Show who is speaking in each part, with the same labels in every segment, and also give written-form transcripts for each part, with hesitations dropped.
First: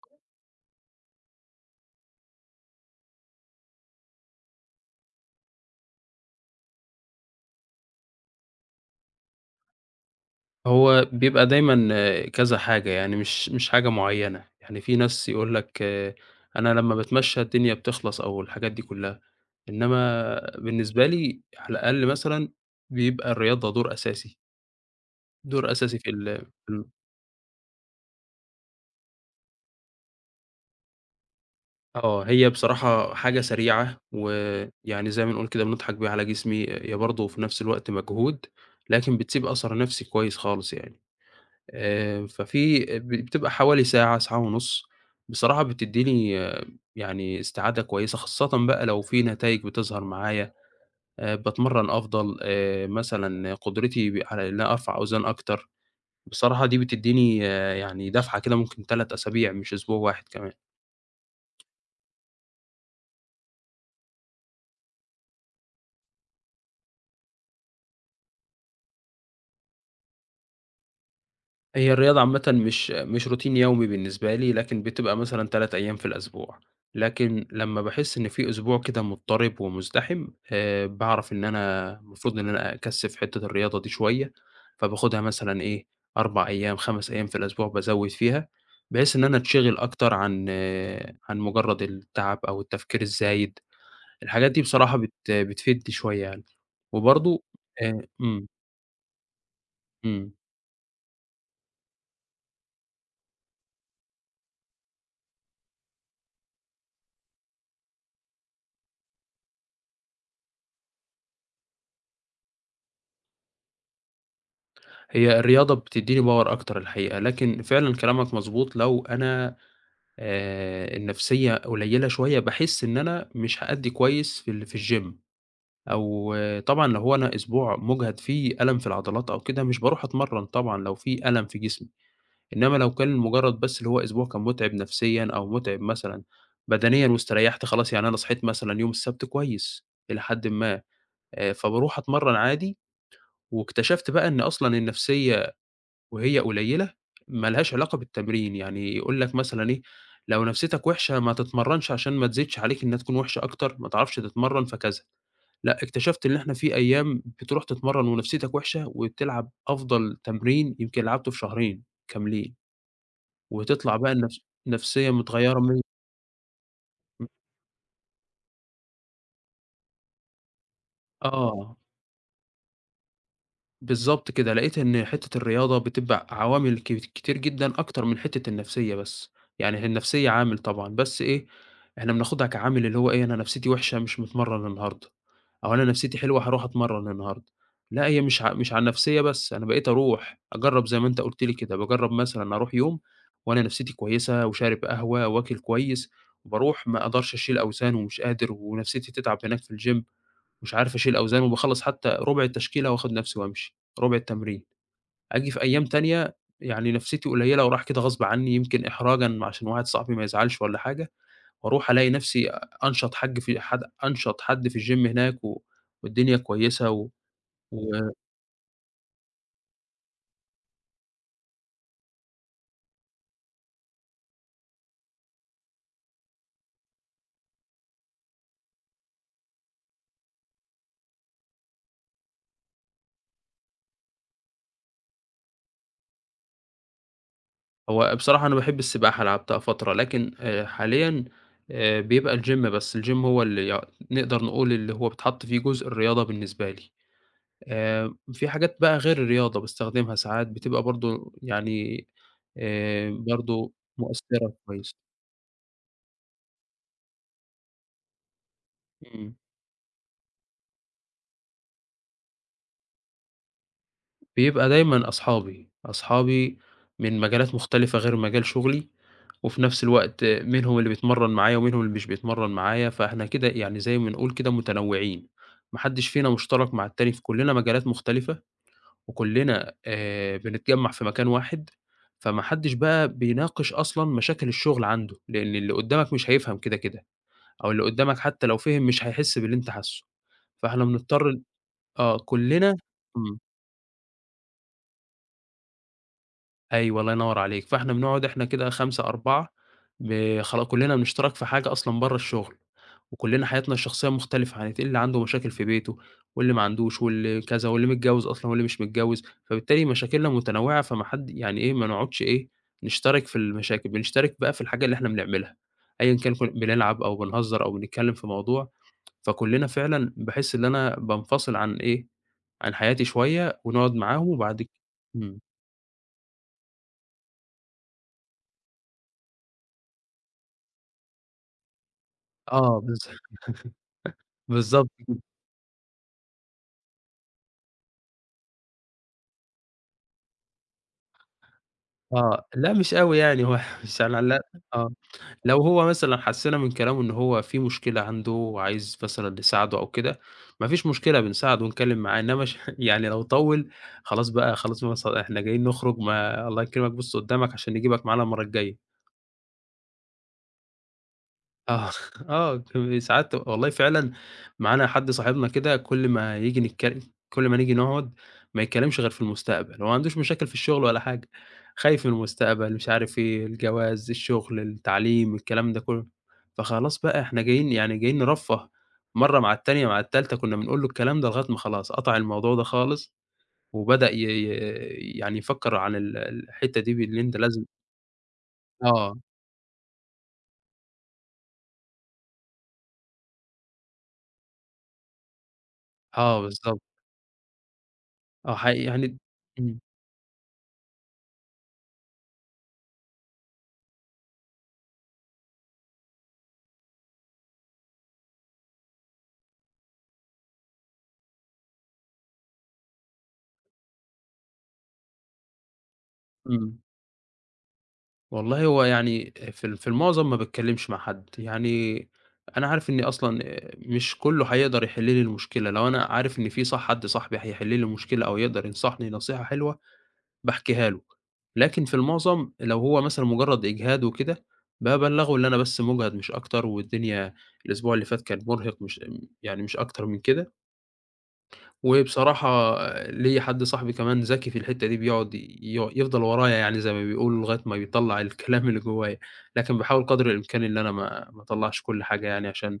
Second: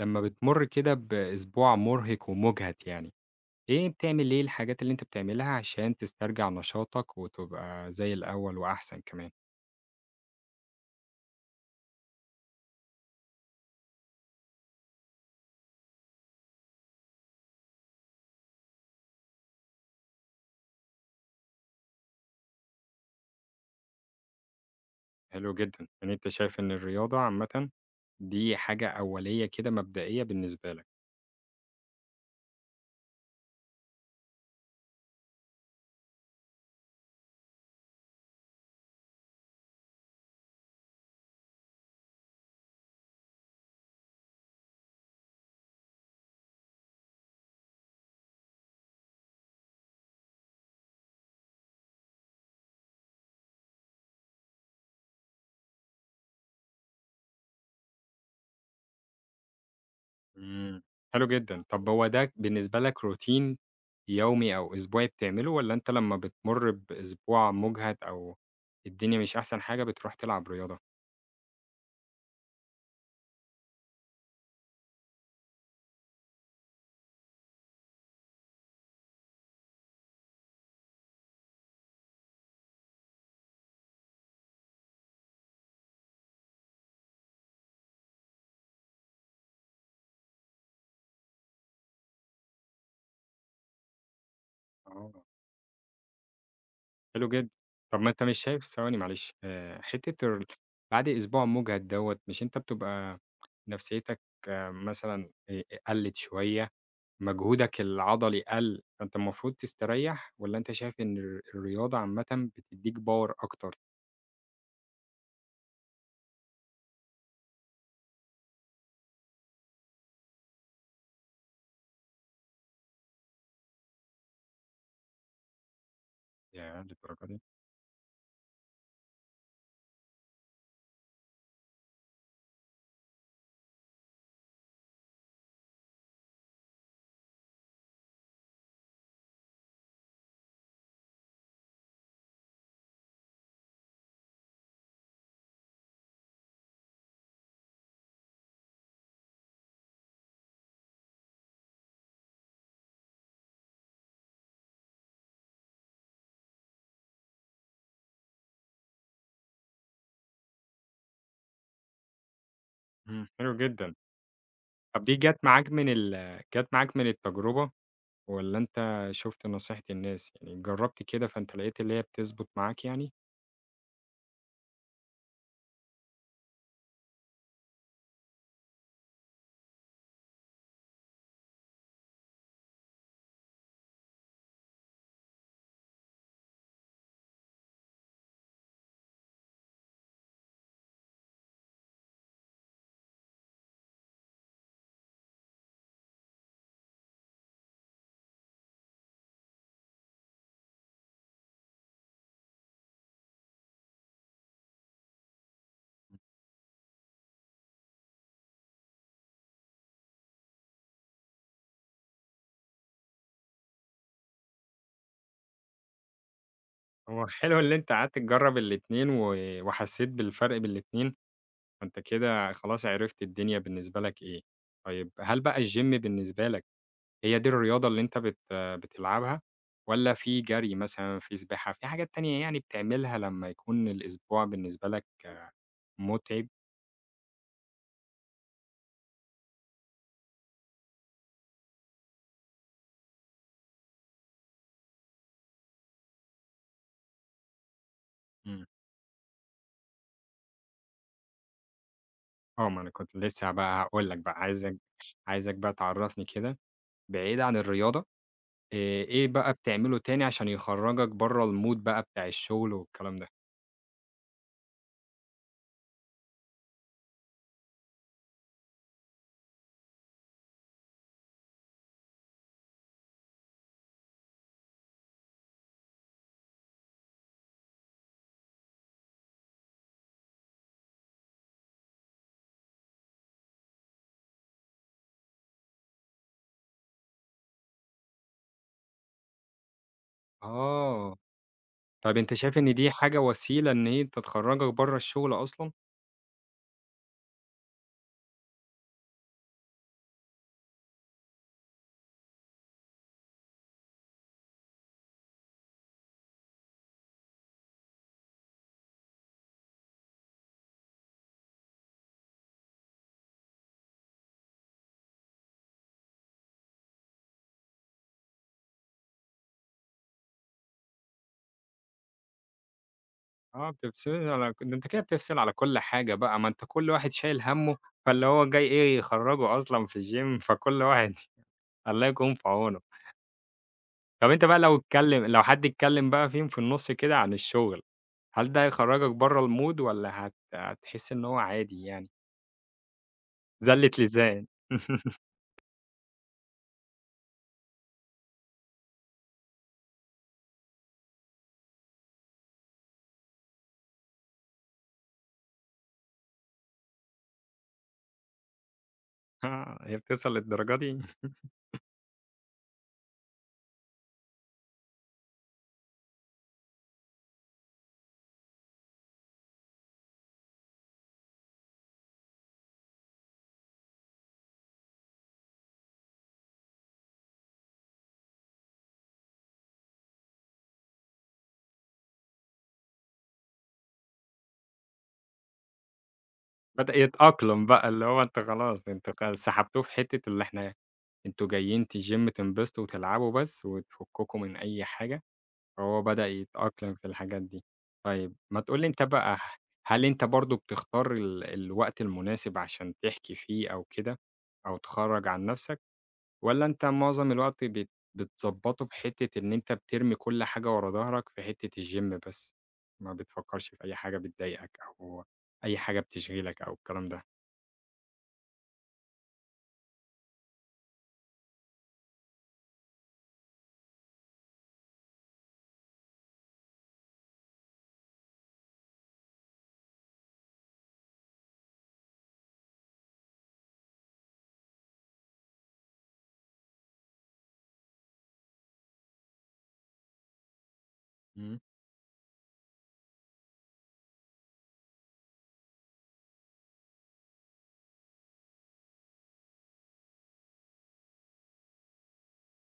Speaker 1: لمّا بتمُر كده بأسبوع مُرهِق ومُجهَد يعني، إيه بتعمل إيه الحاجات اللي أنت بتعملها عشان تسترجع نشاطك وتبقى زي الأول وأحسن كمان؟
Speaker 2: هو بيبقى دايمًا آه، كذا حاجة، يعني مش حاجة معيّنة، يعني في ناس يقول لك أنا لمّا باتمشى الدنيا بتخلص أو الحاجات دي كلّها، إنّما بالنسبة لي على الأقل مثلًا بيبقى الرياضة دور أساسي،
Speaker 1: حلو
Speaker 2: دور
Speaker 1: جدًا،
Speaker 2: أساسي في
Speaker 1: يعني أنت
Speaker 2: ال
Speaker 1: شايف
Speaker 2: في
Speaker 1: إن
Speaker 2: ال
Speaker 1: الرياضة عامةً دي حاجة أولية كده مبدئية بالنسبة لك،
Speaker 2: آه، هي بصراحة حاجة سريعة ويعني زي ما نقول كده بنضحك بيها على جسمي، هي برضه في نفس الوقت مجهود، لكن بتسيب أثر نفسي كويس خالص يعني. ففي ب بتبقى حوالي ساعة، ساعة ونُص، بصراحة بتدّيني آه، يعني استعادة كويسة، خاصةً بقى لو في نتايج بتظهر معايا، باتمرّن أفضل، مثلًا قدرتي على إن أنا أرفع أوزان أكتر، بصراحة دي بتدّيني آه، يعني دفعة كده ممكن 3 أسابيع مش أسبوع واحد كمان.
Speaker 1: إمم، حلو جدًا. طَب هو ده بالنسبة لك روتين يومي أو أسبوعي بتعمله والّا أنت لمّا بتمُر بأسبوع مُجهَد أو الدنيا مش أحسن حاجة بتروح تلعب رياضة؟
Speaker 2: هي الرياضة عامةً مش روتين يومي بالنسبة لي، لكن بتبقى مثلًا 3 أيام في الأسبوع، لكن لمّا باحس إن في أسبوع كده مضطرب ومزدحم، باعرف إن أنا المفروض إن أنا أكثِّف حتّة الرياضة دي شوية، فباخدها مثلًا إيه 4 أيام، 5 أيام في الأسبوع بازوِّد فيها، بحيث إن أنا أتشغل أكتر عن مجرد التعب أو التفكير الزايد، الحاجات دي بصراحة
Speaker 1: آه.
Speaker 2: بتفيدني شوية يعني،
Speaker 1: حلو
Speaker 2: وبرضه
Speaker 1: جدًا. طب ما أنت مش
Speaker 2: إمم،
Speaker 1: شايف ثواني معلش حتّة
Speaker 2: إمم.
Speaker 1: ال بعد أسبوع مُجهد دوّة، مش أنت بتبقى نفسيتك آه، مثلًا قَلِّت شوية، مجهودك العضلي قَل، فأنت المفروض تستريّح والّا أنت شايف إن الرياضة عامةً بتدّيك power أكتر؟
Speaker 2: هي الرياضة بتدّيني power أكتر الحقيقة، لكن فعلًا كلامك مضبوط لو أنا النفسية قليلة شوية، باحس إن أنا مش هأدّي كويس في الgym أو آه،
Speaker 1: ياه!
Speaker 2: طبعًا لو هو
Speaker 1: للدرجة
Speaker 2: أنا
Speaker 1: دي!
Speaker 2: أسبوع مُجهد فيه ألم في العضلات أو كده، مش باروح أتمرّن طبعًا لو في ألم في جسمي، إنّما لو كان مُجرّد بس اللي هو أسبوع كان مُتعب نفسيًا أو مُتعب مثلًا بدنيًا واستريّحت خلاص، يعني أنا صحيت مثلًا يوم السبت كويس إلى حدٍ ما، فباروح أتمرّن عادي واكتشفت بقى إن أصلًا النفسية وهي قليلة ما لهاش علاقة بالتمرين، يعني يقول لك مثلًا إيه، لو نفسيتك وحشة ما تتمرّنش عشان ما تزيدش عليك إنها تكون وحشة أكتر، ما تعرفش تتمرّن فكذا، لأ اكتشفت إن إحنا في أيام بتروح تتمرّن ونفسيتك وحشة وتلعب أفضل تمرين يمكن لعبته في شهرين كاملين،
Speaker 1: إمم، حلو جدًا.
Speaker 2: وتطلع بقى
Speaker 1: طب
Speaker 2: نفسية
Speaker 1: دي جات
Speaker 2: متغيّرة
Speaker 1: معاك
Speaker 2: مِيّة
Speaker 1: من التجربة والّا أنت شُفت نصيحة الناس؟ يعني جرّبت كده فأنت
Speaker 2: آه.
Speaker 1: لقيت اللي هي بتضبط معاك يعني؟
Speaker 2: بالضبط كده، لقيت إن حتّة الرياضة بتبقى عوامل كتير جدًا أكتر من حتّة النفسية بس، يعني هي النفسية عامل طبعًا، بس إيه، إحنا بناخدها كعامل اللي هو إيه، أنا نفسيتي وحشة مش متمرّن النهارده، أو أنا نفسيتي حلوة هاروح أتمرّن النهارده، لأ هي مش على النفسية بس، أنا بقيت أروح أجرّب زي ما أنت قُلت لي كده، باجرّب مثلًا أروح يوم وأنا نفسيتي كويسة وشارب قهوة وآكل كويس، وباروح ما أقدرش أشيل أوزان ومش قادر ونفسيتي تتعب هناك في الgym مش عارف أشيل أوزان وباخلّص حتى ربع التشكيلة وآخُد نَفْسي وأمشي، ربع التمرين. آجي في أيام تانية يعني نَفْسيتي قليّلة ورايح كده غصب عنّي يمكن إحراجًا عشان واحد صاحبي ما يزعلش والّا حاجة، وأروح ألاقي نَفْسي أ أنشط حاج في حد أنشط حد في الgym هناك و والدنيا كويسة. و
Speaker 1: هو حلو اللي
Speaker 2: و
Speaker 1: أنت قعدت تجرّب الاتنين و وحسّيت بالفرق بين الاتنين، فأنت كده خلاص عرفت الدنيا بالنسبة لك إيه. طيب هل بقى الgym بالنسبة لك هي دي الرياضة اللي أنت بتلعبها والّا في جري مثلًا، في سباحة، في حاجات تانية يعني بتعملها لمّا يكون الأسبوع بالنسبة لك آه، مُتعب؟
Speaker 2: هو بصراحة أنا باحب السباحة لعبتها فترة، لكن حاليًا بيبقى الgym بس، الgym هو اللي نقدر نقول اللي هو بيتحط فيه جزء الرياضة بالنسبة لي. في
Speaker 1: إمم.
Speaker 2: حاجات بقى غير الرياضة باستخدمها ساعات بتبقى برضه يعني
Speaker 1: آه، ما أنا كنت لسه
Speaker 2: برضه
Speaker 1: بقى هاقول لك بقى،
Speaker 2: مؤثّرة
Speaker 1: عايزك
Speaker 2: كويس.
Speaker 1: عايزك بقى تعرّفني كده بعيد عن الرياضة، آآ إيه
Speaker 2: إمم،
Speaker 1: بقى بتعمله تاني عشان يخرّجك برّه الmood بقى بتاع الشغل والكلام ده؟
Speaker 2: بيبقى دايمًا أصحابي، أصحابي من مجالات مختلفة غير مجال شغلي، وفي نفس الوقت آه، منهم اللي بيتمرّن معايا ومنهم اللي مش بيتمرّن معايا، فإحنا كده يعني زي ما نقول كده متنوّعين، ما حدّش فينا مشترك مع التاني في كُلّنا مجالات مختلفة وكلّنا بنتجمّع في مكان واحد، فما حدّش بقى بيناقش أصلًا مشاكل الشغل عنده، لإن اللي قدّامك مش هيفهم كده، كده، أو اللي قدّامك حتى لو فِهم مش هيحس باللي أنت حاسّه، فإحنا
Speaker 1: آه،
Speaker 2: بنضطر
Speaker 1: طب
Speaker 2: آه،
Speaker 1: أنت شايف إن
Speaker 2: كلّنا
Speaker 1: دي حاجة
Speaker 2: إمم.
Speaker 1: وسيلة إن هي تخرّجك برّه الشغل أصلًا؟
Speaker 2: أيوه، الله ينوّر عليك، فإحنا بنقعد إحنا كده 5، 4 ب خلا كلّنا بنشترك في حاجة أصلًا برّه الشغل، وكلّنا حياتنا الشخصية مختلفة، يعني اللي عنده مشاكل في بيته، واللي ما عندوش، واللي كذا، واللي متجوّز أصلًا، واللي مش متجوّز، فبالتالي مشاكلنا متنوّعة، فما حد يعني إيه، ما نقعدش إيه، نشترك في المشاكل، بنشترك بقى في الحاجة اللي إحنا بنعملها، أيًا كان بنلعب أو بنهزّر أو بنتكلّم في موضوع، فكلّنا فعلًا باحس إن أنا بانفصل عن إيه، عن حياتي شوية
Speaker 1: آه،
Speaker 2: ونقعد معاهم
Speaker 1: بتفصلي على
Speaker 2: وبعد ك
Speaker 1: ده أنت كده بتفصل
Speaker 2: إمم،
Speaker 1: على كل حاجة بقى، ما أنت كل واحد شايل هَمّه، فاللي هو جاي إيه يخرّجه أصلًا في الgym فكل واحد الله يكون في عونه.
Speaker 2: آه بالض
Speaker 1: طب أنت بقى
Speaker 2: بالضبط
Speaker 1: لو حد اتكلم بقى فيهم في النُص كده عن الشغل، هل ده هيخرّجك برّه الmood والّا هتحس إن هو عادي يعني؟
Speaker 2: آه، لأ مش أوي يعني هو
Speaker 1: زَلِّت
Speaker 2: مش هنعلّقها
Speaker 1: لسان.
Speaker 2: آه، لو هو مثلًا حسّينا من كلامه إن هو في مشكلة عنده وعايز مثلًا نساعده أو كده، ما فيش مشكلة بنساعده ونتكلّم معاه، إنّما ش يعني لو طوّل خلاص بقى خلاص بقى إحنا جايين نخرج ما الله يكرمك بُص قدّامك عشان نجيبك معانا المرّة الجاية.
Speaker 1: آه، هي بتوصل للدرجة دي؟
Speaker 2: آه، آه، ساعات والله فعلًا معانا حد صاحبنا كده كل ما نيجي نقعد ما يتكلمش غير في المستقبل، هو ما عندوش مشاكل في الشغل ولا حاجة، خايف من المستقبل، مش عارف إيه، الجواز، الشغل، التعليم، الكلام ده كله. فخلاص بقى إحنا جايين يعني جايين نرفّه، مرّة مع التانية مع التالتة كنا بنقول له الكلام ده لغاية ما خلاص قطع الموضوع ده خالص، وبدأ ي ي يعني يفكّر عن الحتّة دي
Speaker 1: بدأ
Speaker 2: بإن أنت لازم
Speaker 1: يتأقلم بقى، اللي هو أنتم خلاص أنتم
Speaker 2: آه،
Speaker 1: خ سحبتوه في حتة اللي إحنا أنتم جايين تGym تنبسطوا وتلعبوا بس وتفككوا من أي حاجة، فهو بدأ
Speaker 2: آه بالضبط،
Speaker 1: يتأقلم في الحاجات دي. طيب
Speaker 2: آه
Speaker 1: ما تقول
Speaker 2: حقيقي
Speaker 1: لي أنت
Speaker 2: يعني
Speaker 1: بقى
Speaker 2: إمم،
Speaker 1: هل أنت برضه بتختار الوقت المناسب عشان تحكي فيه أو كده، أو تخرّج عن نفسك، والّا أنت معظم الوقت بتضبّطه بحتة إن أنت بترمي كل حاجة ورا ضهرك في حتة الGym بس، ما بتفكّرش في أي حاجة بتضايقك أو أي حاجة بتشغلك أو
Speaker 2: إمم.
Speaker 1: الكلام ده؟
Speaker 2: والله هو يعني في المعظم ما باتكلّمش مع حد، يعني أنا عارف إني أصلًا مش كُلّه هيقدر يحِل لي المشكلة، لو أنا عارف إن في صح حد صاحبي هيحِل لي المشكلة أو يقدر ينصحني نصيحة حلوة باحكيها له، لكن في المعظم لو هو مثلًا مجرّد إجهاد وكده، بابلّغه اللي أنا بس مُجهَد مش أكتر والدنيا الأسبوع اللي فات كان مُرهِق مش يعني مش أكتر من كده.
Speaker 1: إمم.
Speaker 2: وبصراحة ليّا حد صاحبي كمان ذكي في الحتّة دي بيقعد ي يفضل ورايا يعني زي ما بيقولوا لغاية ما بيطلّع الكلام اللي جوايا، لكن باحاول قدر الإمكان إن أنا ما اطلّعش كل حاجة يعني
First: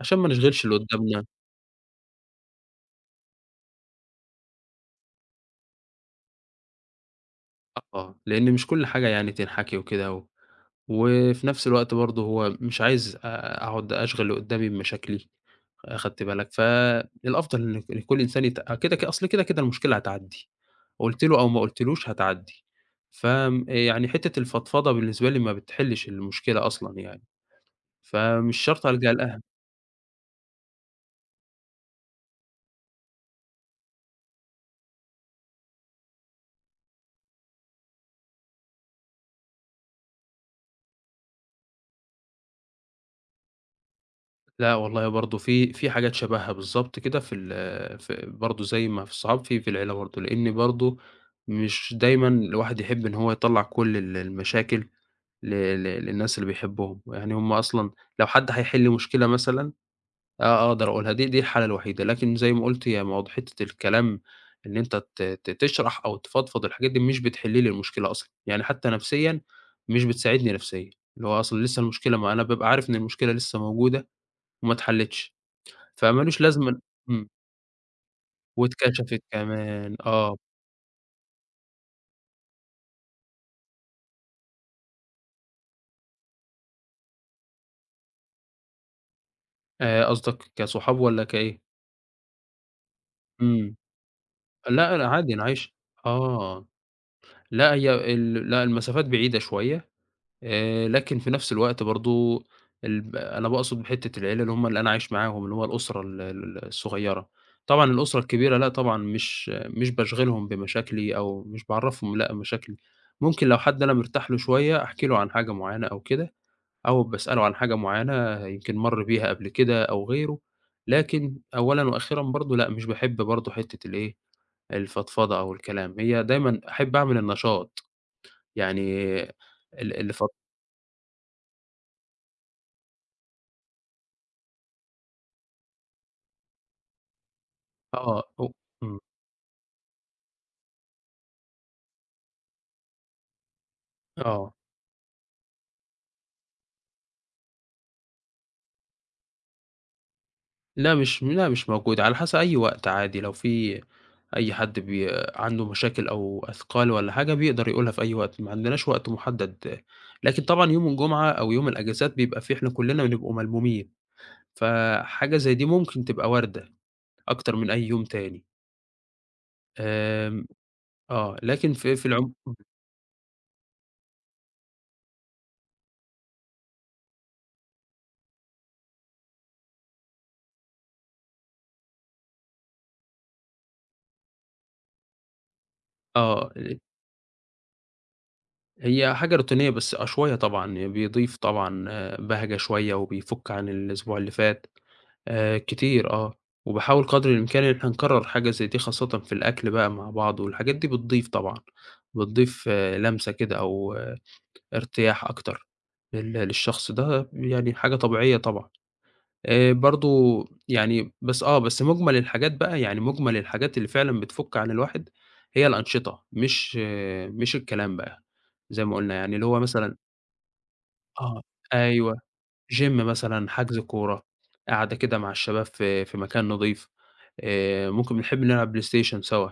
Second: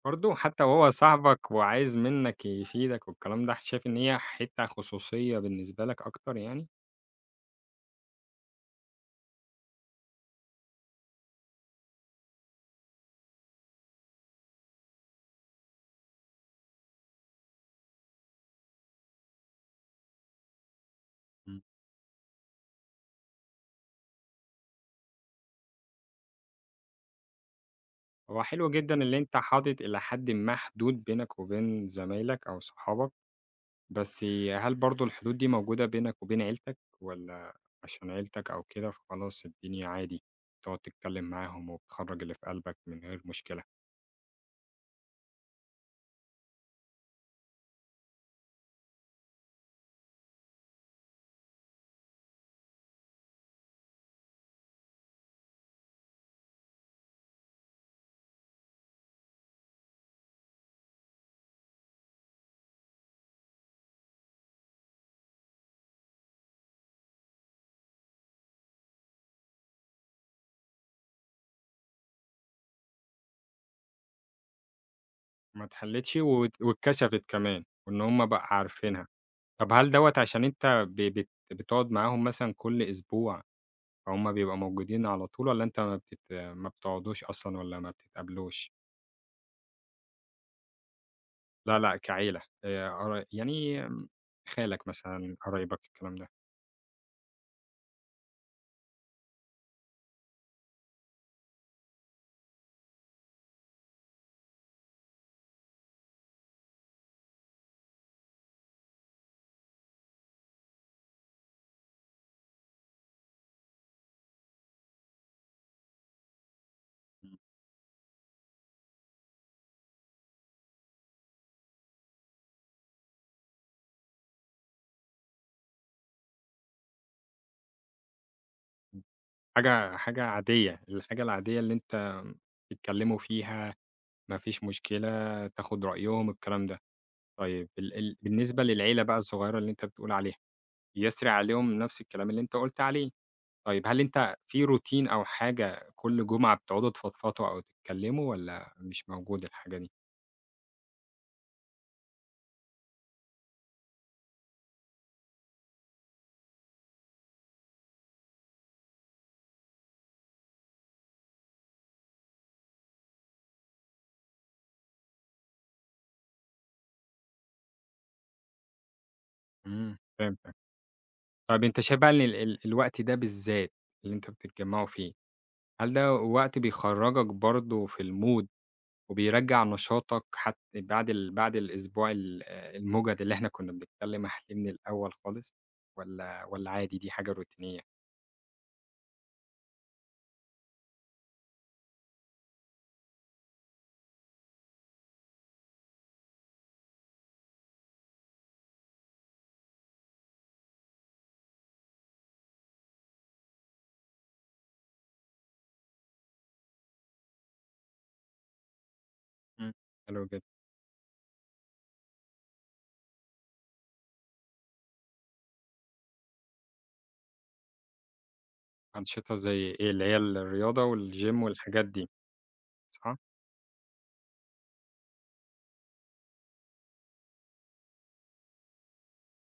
Speaker 2: عشان ما
Speaker 1: برضه حتى
Speaker 2: نشغلش اللي
Speaker 1: وهو
Speaker 2: قدّامنا
Speaker 1: صاحبك وعايز منّك يفيدك والكلام ده، شايف إن هي حتّة خصوصية بالنسبة لك أكتر يعني؟
Speaker 2: آه، لإن مش كل حاجة يعني تنحكي وكده و وفي نفس الوقت برضه هو مش عايز أقعد أشغل اللي قدّامي بمشاكلي. أخدت بالك، فالأفضل لك لكل إنسان آه، كده أصل كده، كده المشكلة هتعدّي، قُلت له أو ما
Speaker 1: إمم.
Speaker 2: قُلتلوش هتعدّي، فآمم، يعني حتّة الفضفضة بالنسبة لي ما بتحلّش المشكلة أصلًا يعني،
Speaker 1: هو
Speaker 2: فمش
Speaker 1: حلو
Speaker 2: شرط
Speaker 1: جدًا
Speaker 2: ألجأ
Speaker 1: اللي أنت
Speaker 2: لها.
Speaker 1: حاطط إلى حدٍ ما حدود بينك وبين زمايلك أو صحابك، بس هل برضه الحدود دي موجودة بينك وبين عيلتك والّا عشان عيلتك أو كده فخلاص الدنيا عادي، تقعد تتكلّم معاهم وبتخرّج اللي في قلبك من غير مشكلة؟
Speaker 2: لأ والله برضه في حاجات شبهها بالضبط كده في برضه زي ما في الصحاب، في العيلة برضه، لإن برضه مش دايمًا الواحد يحب إن هو يطلّع كل المشاكل ل ل للناس اللي بيحبهم، يعني هُم أصلًا لو حد هيحل مشكلة مثلًا آه، آه، أقدر أقولها، دي الحالة الوحيدة، لكن زي ما قُلت هي موضوع حتّة الكلام إن أنت ت ت تشرح أو تفضفض الحاجات دي مش بتحل لي المشكلة أصلًا، يعني حتّى نفسيًا مش بتساعدني نفسيًا، اللي هو أصلًا لسه المشكلة ما أنا بابقى عارف إن المشكلة لسه موجودة وما اتحلتش،
Speaker 1: ما اتحلّتش
Speaker 2: فما لوش لازمة
Speaker 1: واتكشفت
Speaker 2: إمم،
Speaker 1: كمان وإن هم بقى عارفينها.
Speaker 2: واتكشفت
Speaker 1: طب هل
Speaker 2: كمان
Speaker 1: دوّة
Speaker 2: آه،
Speaker 1: عشان أنت ب بت بتقعد معاهم مثلًا كل أسبوع، فهُم بيبقوا موجودين على طول والّا أنت ما بتقعدوش أصلًا والّا ما بتتقابلوش؟
Speaker 2: قصدك كصحاب والّا كإيه؟
Speaker 1: لا، لأ كعيلة قرا
Speaker 2: إمم،
Speaker 1: يعني خالك
Speaker 2: لأ، لأ عادي
Speaker 1: مثلًا،
Speaker 2: أنا عايش
Speaker 1: قرايبك، الكلام ده.
Speaker 2: آه، لأ هي لأ المسافات بعيدة شوية لكن في نفس الوقت برضه أنا باقصد بحتّة العيلة اللي هم اللي أنا عايش معاهم، اللي هو الأسرة ال ال الصغيّرة. طبعًا الأسرة الكبيرة لأ طبعًا مش باشغِلهم بمشاكلي أو مش باعرّفهم لأ مشاكلي. ممكن لو حد أنا مرتاح له شوية أحكي له عن حاجة معيّنة أو كده، أو باسأله عن حاجة معيّنة يمكن مَر بيها قبل كده أو غيره، لكن أولًا وأخيرًا برضه لأ مش باحب برضه حتّة الإيه، الفضفضة أو الكلام. هي دايمًا أحب أعمل النشاط. يعني ال
Speaker 1: حاجة حاجة
Speaker 2: الف
Speaker 1: عادية، الحاجة العادية اللي أنت بتتكلموا فيها، ما فيش مشكلة، تاخد رأيهم، الكلام ده. طيب ال ال
Speaker 2: آه، أو
Speaker 1: بالنسبة
Speaker 2: إمم،
Speaker 1: للعيلة بقى الصغيرة اللي أنت بتقول عليها، يسري عليهم نفس الكلام اللي أنت قُلت عليه. طيب هل أنت
Speaker 2: آه،
Speaker 1: في روتين أو حاجة كل جمعة بتقعدوا تفضفضوا أو تتكلموا والّا مش موجود الحاجة دي؟
Speaker 2: لأ مش موجودة، على حسب أي وقت عادي، لو في أي حد عنده مشاكل أو أثقال والّا حاجة بيقدر يقولها في أي وقت، ما عندناش وقت محدد، لكن طبعًا يوم الجمعة أو يوم الأجازات بيبقى فيه إحنا كلنا بنبقوا ملمومين، فحاجة زي دي ممكن تبقى واردة أكتر من أي يوم تاني،
Speaker 1: إمم،
Speaker 2: آمم،
Speaker 1: فهمتك.
Speaker 2: آه،
Speaker 1: طيب
Speaker 2: لكن
Speaker 1: أنت
Speaker 2: في
Speaker 1: شايف
Speaker 2: في
Speaker 1: بقى إن
Speaker 2: العم
Speaker 1: ال ال الوقت ده بالذات اللي أنت بتتجمعوا فيه، هل ده وقت بيخرّجك برضه في الmood وبيرجّع نشاطك حت بعد ال بعد الأسبوع آه، المُجهد اللي إحنا كنا بنتكلم عليه من الأول خالص
Speaker 2: آه،
Speaker 1: والّا
Speaker 2: ل
Speaker 1: عادي دي حاجة روتينية؟
Speaker 2: هي حاجة روتينية بس آه شوية طبعًا، يعني بيضيف طبعًا آه، بهجة شوية وبيفُك عن الأسبوع اللي فات. كتير آه، وباحاول قدر الإمكان إن إحنا نكرّر حاجة زي دي خاصةً في الأكل بقى مع بعض والحاجات دي بتضيف طبعًا، بتضيف آه لمسة كده أو آه ارتياح أكتر للشخص ده يعني حاجة طبيعية طبعًا.
Speaker 1: إمم،
Speaker 2: برضه
Speaker 1: حلو جدًا.
Speaker 2: يعني بس آه، بس مُجمل الحاجات بقى يعني مُجمل الحاجات اللي فعلًا بتفُك عن الواحد هي الأنشطة مش آه مش الكلام بقى، زي ما قُلنا
Speaker 1: أنشطة
Speaker 2: يعني اللي
Speaker 1: زي
Speaker 2: هو
Speaker 1: إيه؟
Speaker 2: مثلًا
Speaker 1: اللي هي الرياضة
Speaker 2: آه،
Speaker 1: والgym والحاجات دي،
Speaker 2: أيوه، gym
Speaker 1: صح؟
Speaker 2: مثلًا، حجز كورة، قعدة كده مع الشباب في مكان نضيف. ممكن بنحب نلعب بلاي ستيشن سوا،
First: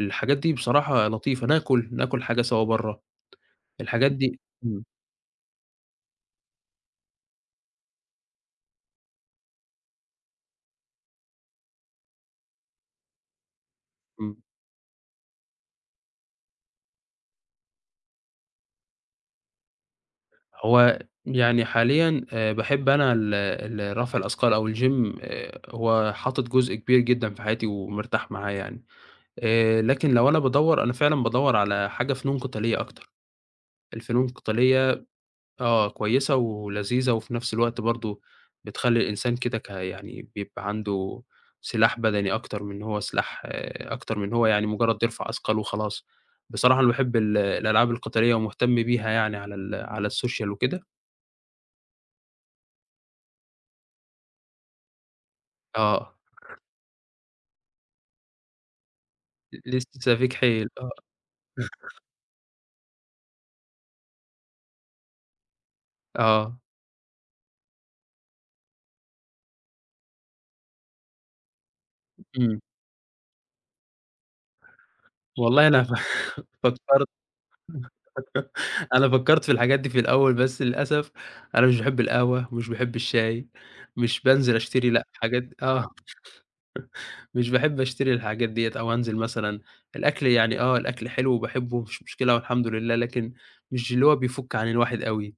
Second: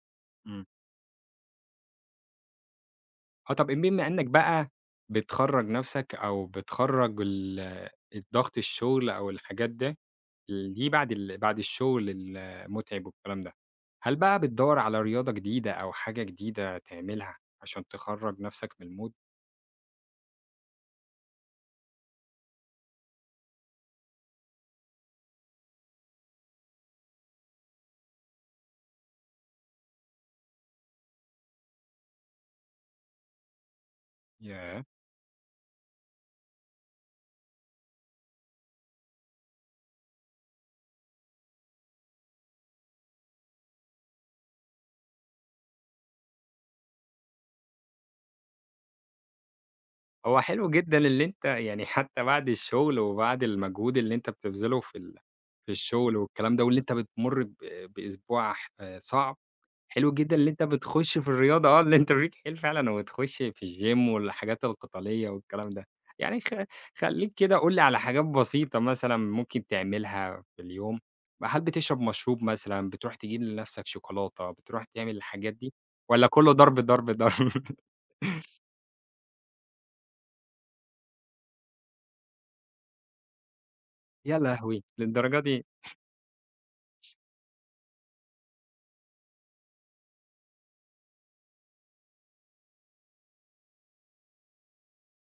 Speaker 2: الحاجات دي
Speaker 1: إمم.
Speaker 2: بصراحة لطيفة، ناكل، ناكل حاجة سوا برّه،
Speaker 1: آه، طب بما
Speaker 2: الحاجات
Speaker 1: إنك
Speaker 2: دي
Speaker 1: بقى
Speaker 2: إمم،
Speaker 1: بتخرّج نَفْسك أو بتخرّج الضغط الشغل أو الحاجات ده دي بعد بعد الشغل المُتعب والكلام ده، هل
Speaker 2: إمم.
Speaker 1: بقى بتدوّر على رياضة جديدة أو حاجة جديدة تعملها عشان تخرّج نَفْسك من الmood؟
Speaker 2: هو يعني حاليًا باحب أنا ال ال رفع الأثقال أو الgym هو حاطط جزء كبير جدًا في حياتي ومرتاح معاه يعني، لكن لو أنا بادوّر أنا فعلًا بادوّر على حاجة فنون قتالية أكتر، الفنون
Speaker 1: ياه!
Speaker 2: القتالية آه، كويسة ولذيذة وفي نفس الوقت برضه بتخلّي الإنسان كده يعني بيبقى عنده سلاح بدني أكتر من إن هو سلاح آه، أكتر من إن هو يعني مجرّد يرفع أثقال وخلاص. بصراحة أنا باحب الألعاب القتالية ومهتم بيها يعني على
Speaker 1: هو
Speaker 2: السوشيال
Speaker 1: حلو
Speaker 2: وكده.
Speaker 1: جدًا اللي أنت يعني حتى بعد الشغل وبعد المجهود اللي أنت بتبذله في
Speaker 2: آه،
Speaker 1: الشغل والكلام ده، واللي أنت بتمُر بأسبوع آه، صعب. حلو
Speaker 2: لسه فيك
Speaker 1: جدًا اللي أنت
Speaker 2: حيل آه،
Speaker 1: بتخش في الرياضة آه، اللي أنت بيك حيل فعلًا وبتخش في الgym والحاجات القتالية والكلام ده. يعني
Speaker 2: آه،
Speaker 1: خلّيك كده قُل لي على حاجات بسيطة مثلًا ممكن تعملها في اليوم، هل بتشرب مشروب
Speaker 2: إمم.
Speaker 1: مثلًا، بتروح تجيب لنفْسك شوكولاتة، بتروح تعمل الحاجات
Speaker 2: والله
Speaker 1: دي
Speaker 2: أنا
Speaker 1: والّا كلّه ضرب،
Speaker 2: فكّرت
Speaker 1: ضرب، ضرب؟
Speaker 2: أنا فكّرت في الحاجات دي في الأول، بس للأسف أنا مش باحب القهوة ومش باحب الشاي، مش
Speaker 1: يا
Speaker 2: بانزل
Speaker 1: لهوي!
Speaker 2: أشتري لأ،
Speaker 1: للدرجة
Speaker 2: حاجات
Speaker 1: دي!
Speaker 2: آه. مش باحب أشتري الحاجات ديّة أو أنزل مثلًا، الأكل يعني آه، الأكل حلو وباحبه مفيش مشكلة والحمد لله، لكن مش اللي هو بيفُك عن الواحد أوي،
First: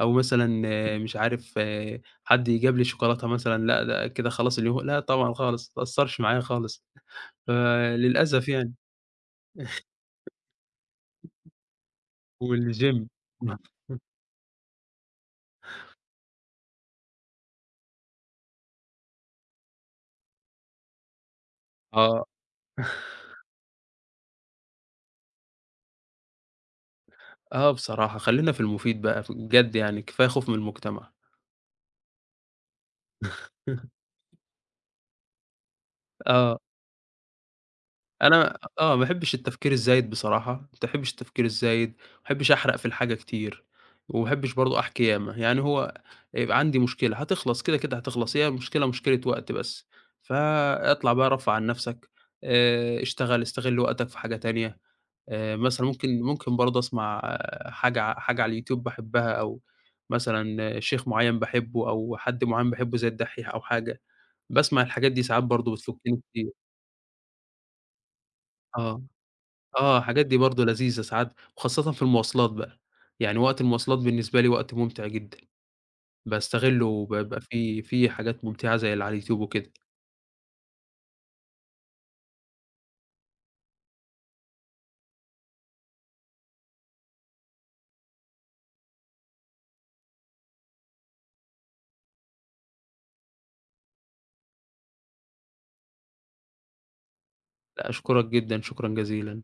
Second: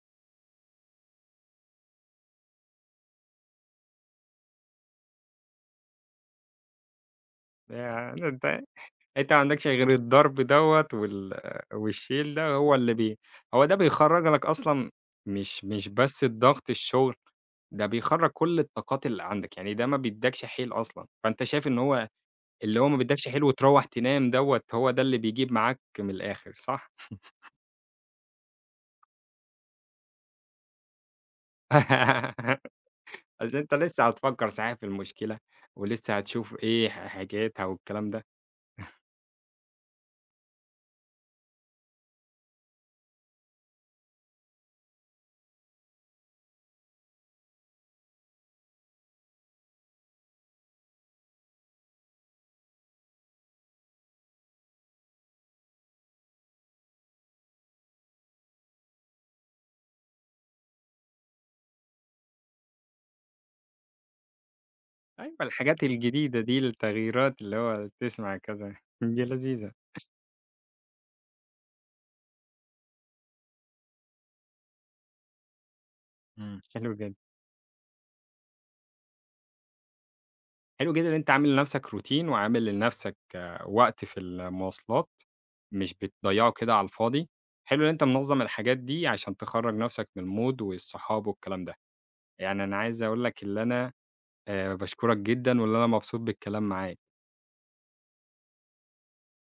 Speaker 2: أو مثلًا آه، مش عارف آه، حد يجيب لي شوكولاتة مثلًا، لأ ده كده خلاص لأ طبعًا خالص، ما بتأثّرش معايا خالص،
Speaker 1: ياه! ده
Speaker 2: فللأسف
Speaker 1: أنت
Speaker 2: يعني.
Speaker 1: أنت ما عندكش غير الضرب دوّة والشيل ده هو اللي
Speaker 2: والgym
Speaker 1: بي هو ده بيخرّج لك أصلًا، مش بس الضغط الشغل، ده بيخرّج كل الطاقات اللي عندك، يعني ده ما بيدّكش حيل أصلًا، فأنت شايف إن هو
Speaker 2: آه،
Speaker 1: اللي هو ما بيدّكش حيل وتروّح تنام دوّة هو ده اللي بيجيب معاك من الآخر صح؟
Speaker 2: آه بصراحة خلّينا في المفيد بقى، ف بجد يعني كفاية خوف من المجتمع.
Speaker 1: أصل أنت لسه هتفكّر صحيح في المشكلة، ولسه هتشوف
Speaker 2: آه.
Speaker 1: إيه حاجاتها والكلام ده،
Speaker 2: أنا آه، ما باحبش التفكير الزايد بصراحة، ما باحبش التفكير الزايد، ما باحبش أحرق في الحاجة كتير، وما باحبش برضه أحكي ياما، يعني هو يبقى عندي مشكلة هتخلص كده، كده هتخلص، هي المشكلة مشكلة وقت بس، فاطلع بقى رفّه عن نفسك، اشتغل، استغل وقتك في حاجة تانية، مثلًا ممكن برضه أسمع آه، حاجة على اليوتيوب باحبها، أو مثلًا آه، شيخ معيّن باحبه، أو حد معيّن باحبه زي الدحّيح أو حاجة، باسمع الحاجات دي
Speaker 1: أيوه
Speaker 2: ساعات برضه
Speaker 1: الحاجات
Speaker 2: بتفُكِّني
Speaker 1: الجديدة
Speaker 2: كتير،
Speaker 1: دي التغييرات اللي هو تسمع كذا
Speaker 2: آه.
Speaker 1: دي لذيذة،
Speaker 2: آه، الحاجات دي برضه لذيذة ساعات، وخاصةً في المواصلات بقى، يعني وقت المواصلات بالنسبة لي وقت ممتع جدًا،
Speaker 1: إمم،
Speaker 2: باستغلّه
Speaker 1: حلو جدًا.
Speaker 2: وبيبقى في حاجات ممتعة زي اللي على اليوتيوب وكده،
Speaker 1: حلو جدًا إن أنت عامل لنفسك روتين وعامل لنفسك آه، وقت في المواصلات، مش بتضيّعه كده على الفاضي، حلو إن أنت منظّم الحاجات دي عشان تخرّج نفسك من المود والصحاب والكلام ده، يعني أنا عايز أقول لك اللي أنا باشكرك جدًا وإن أنا مبسوط بالكلام معاك.
Speaker 2: لأ أشكرك جدًا، شكرًا جزيلًا.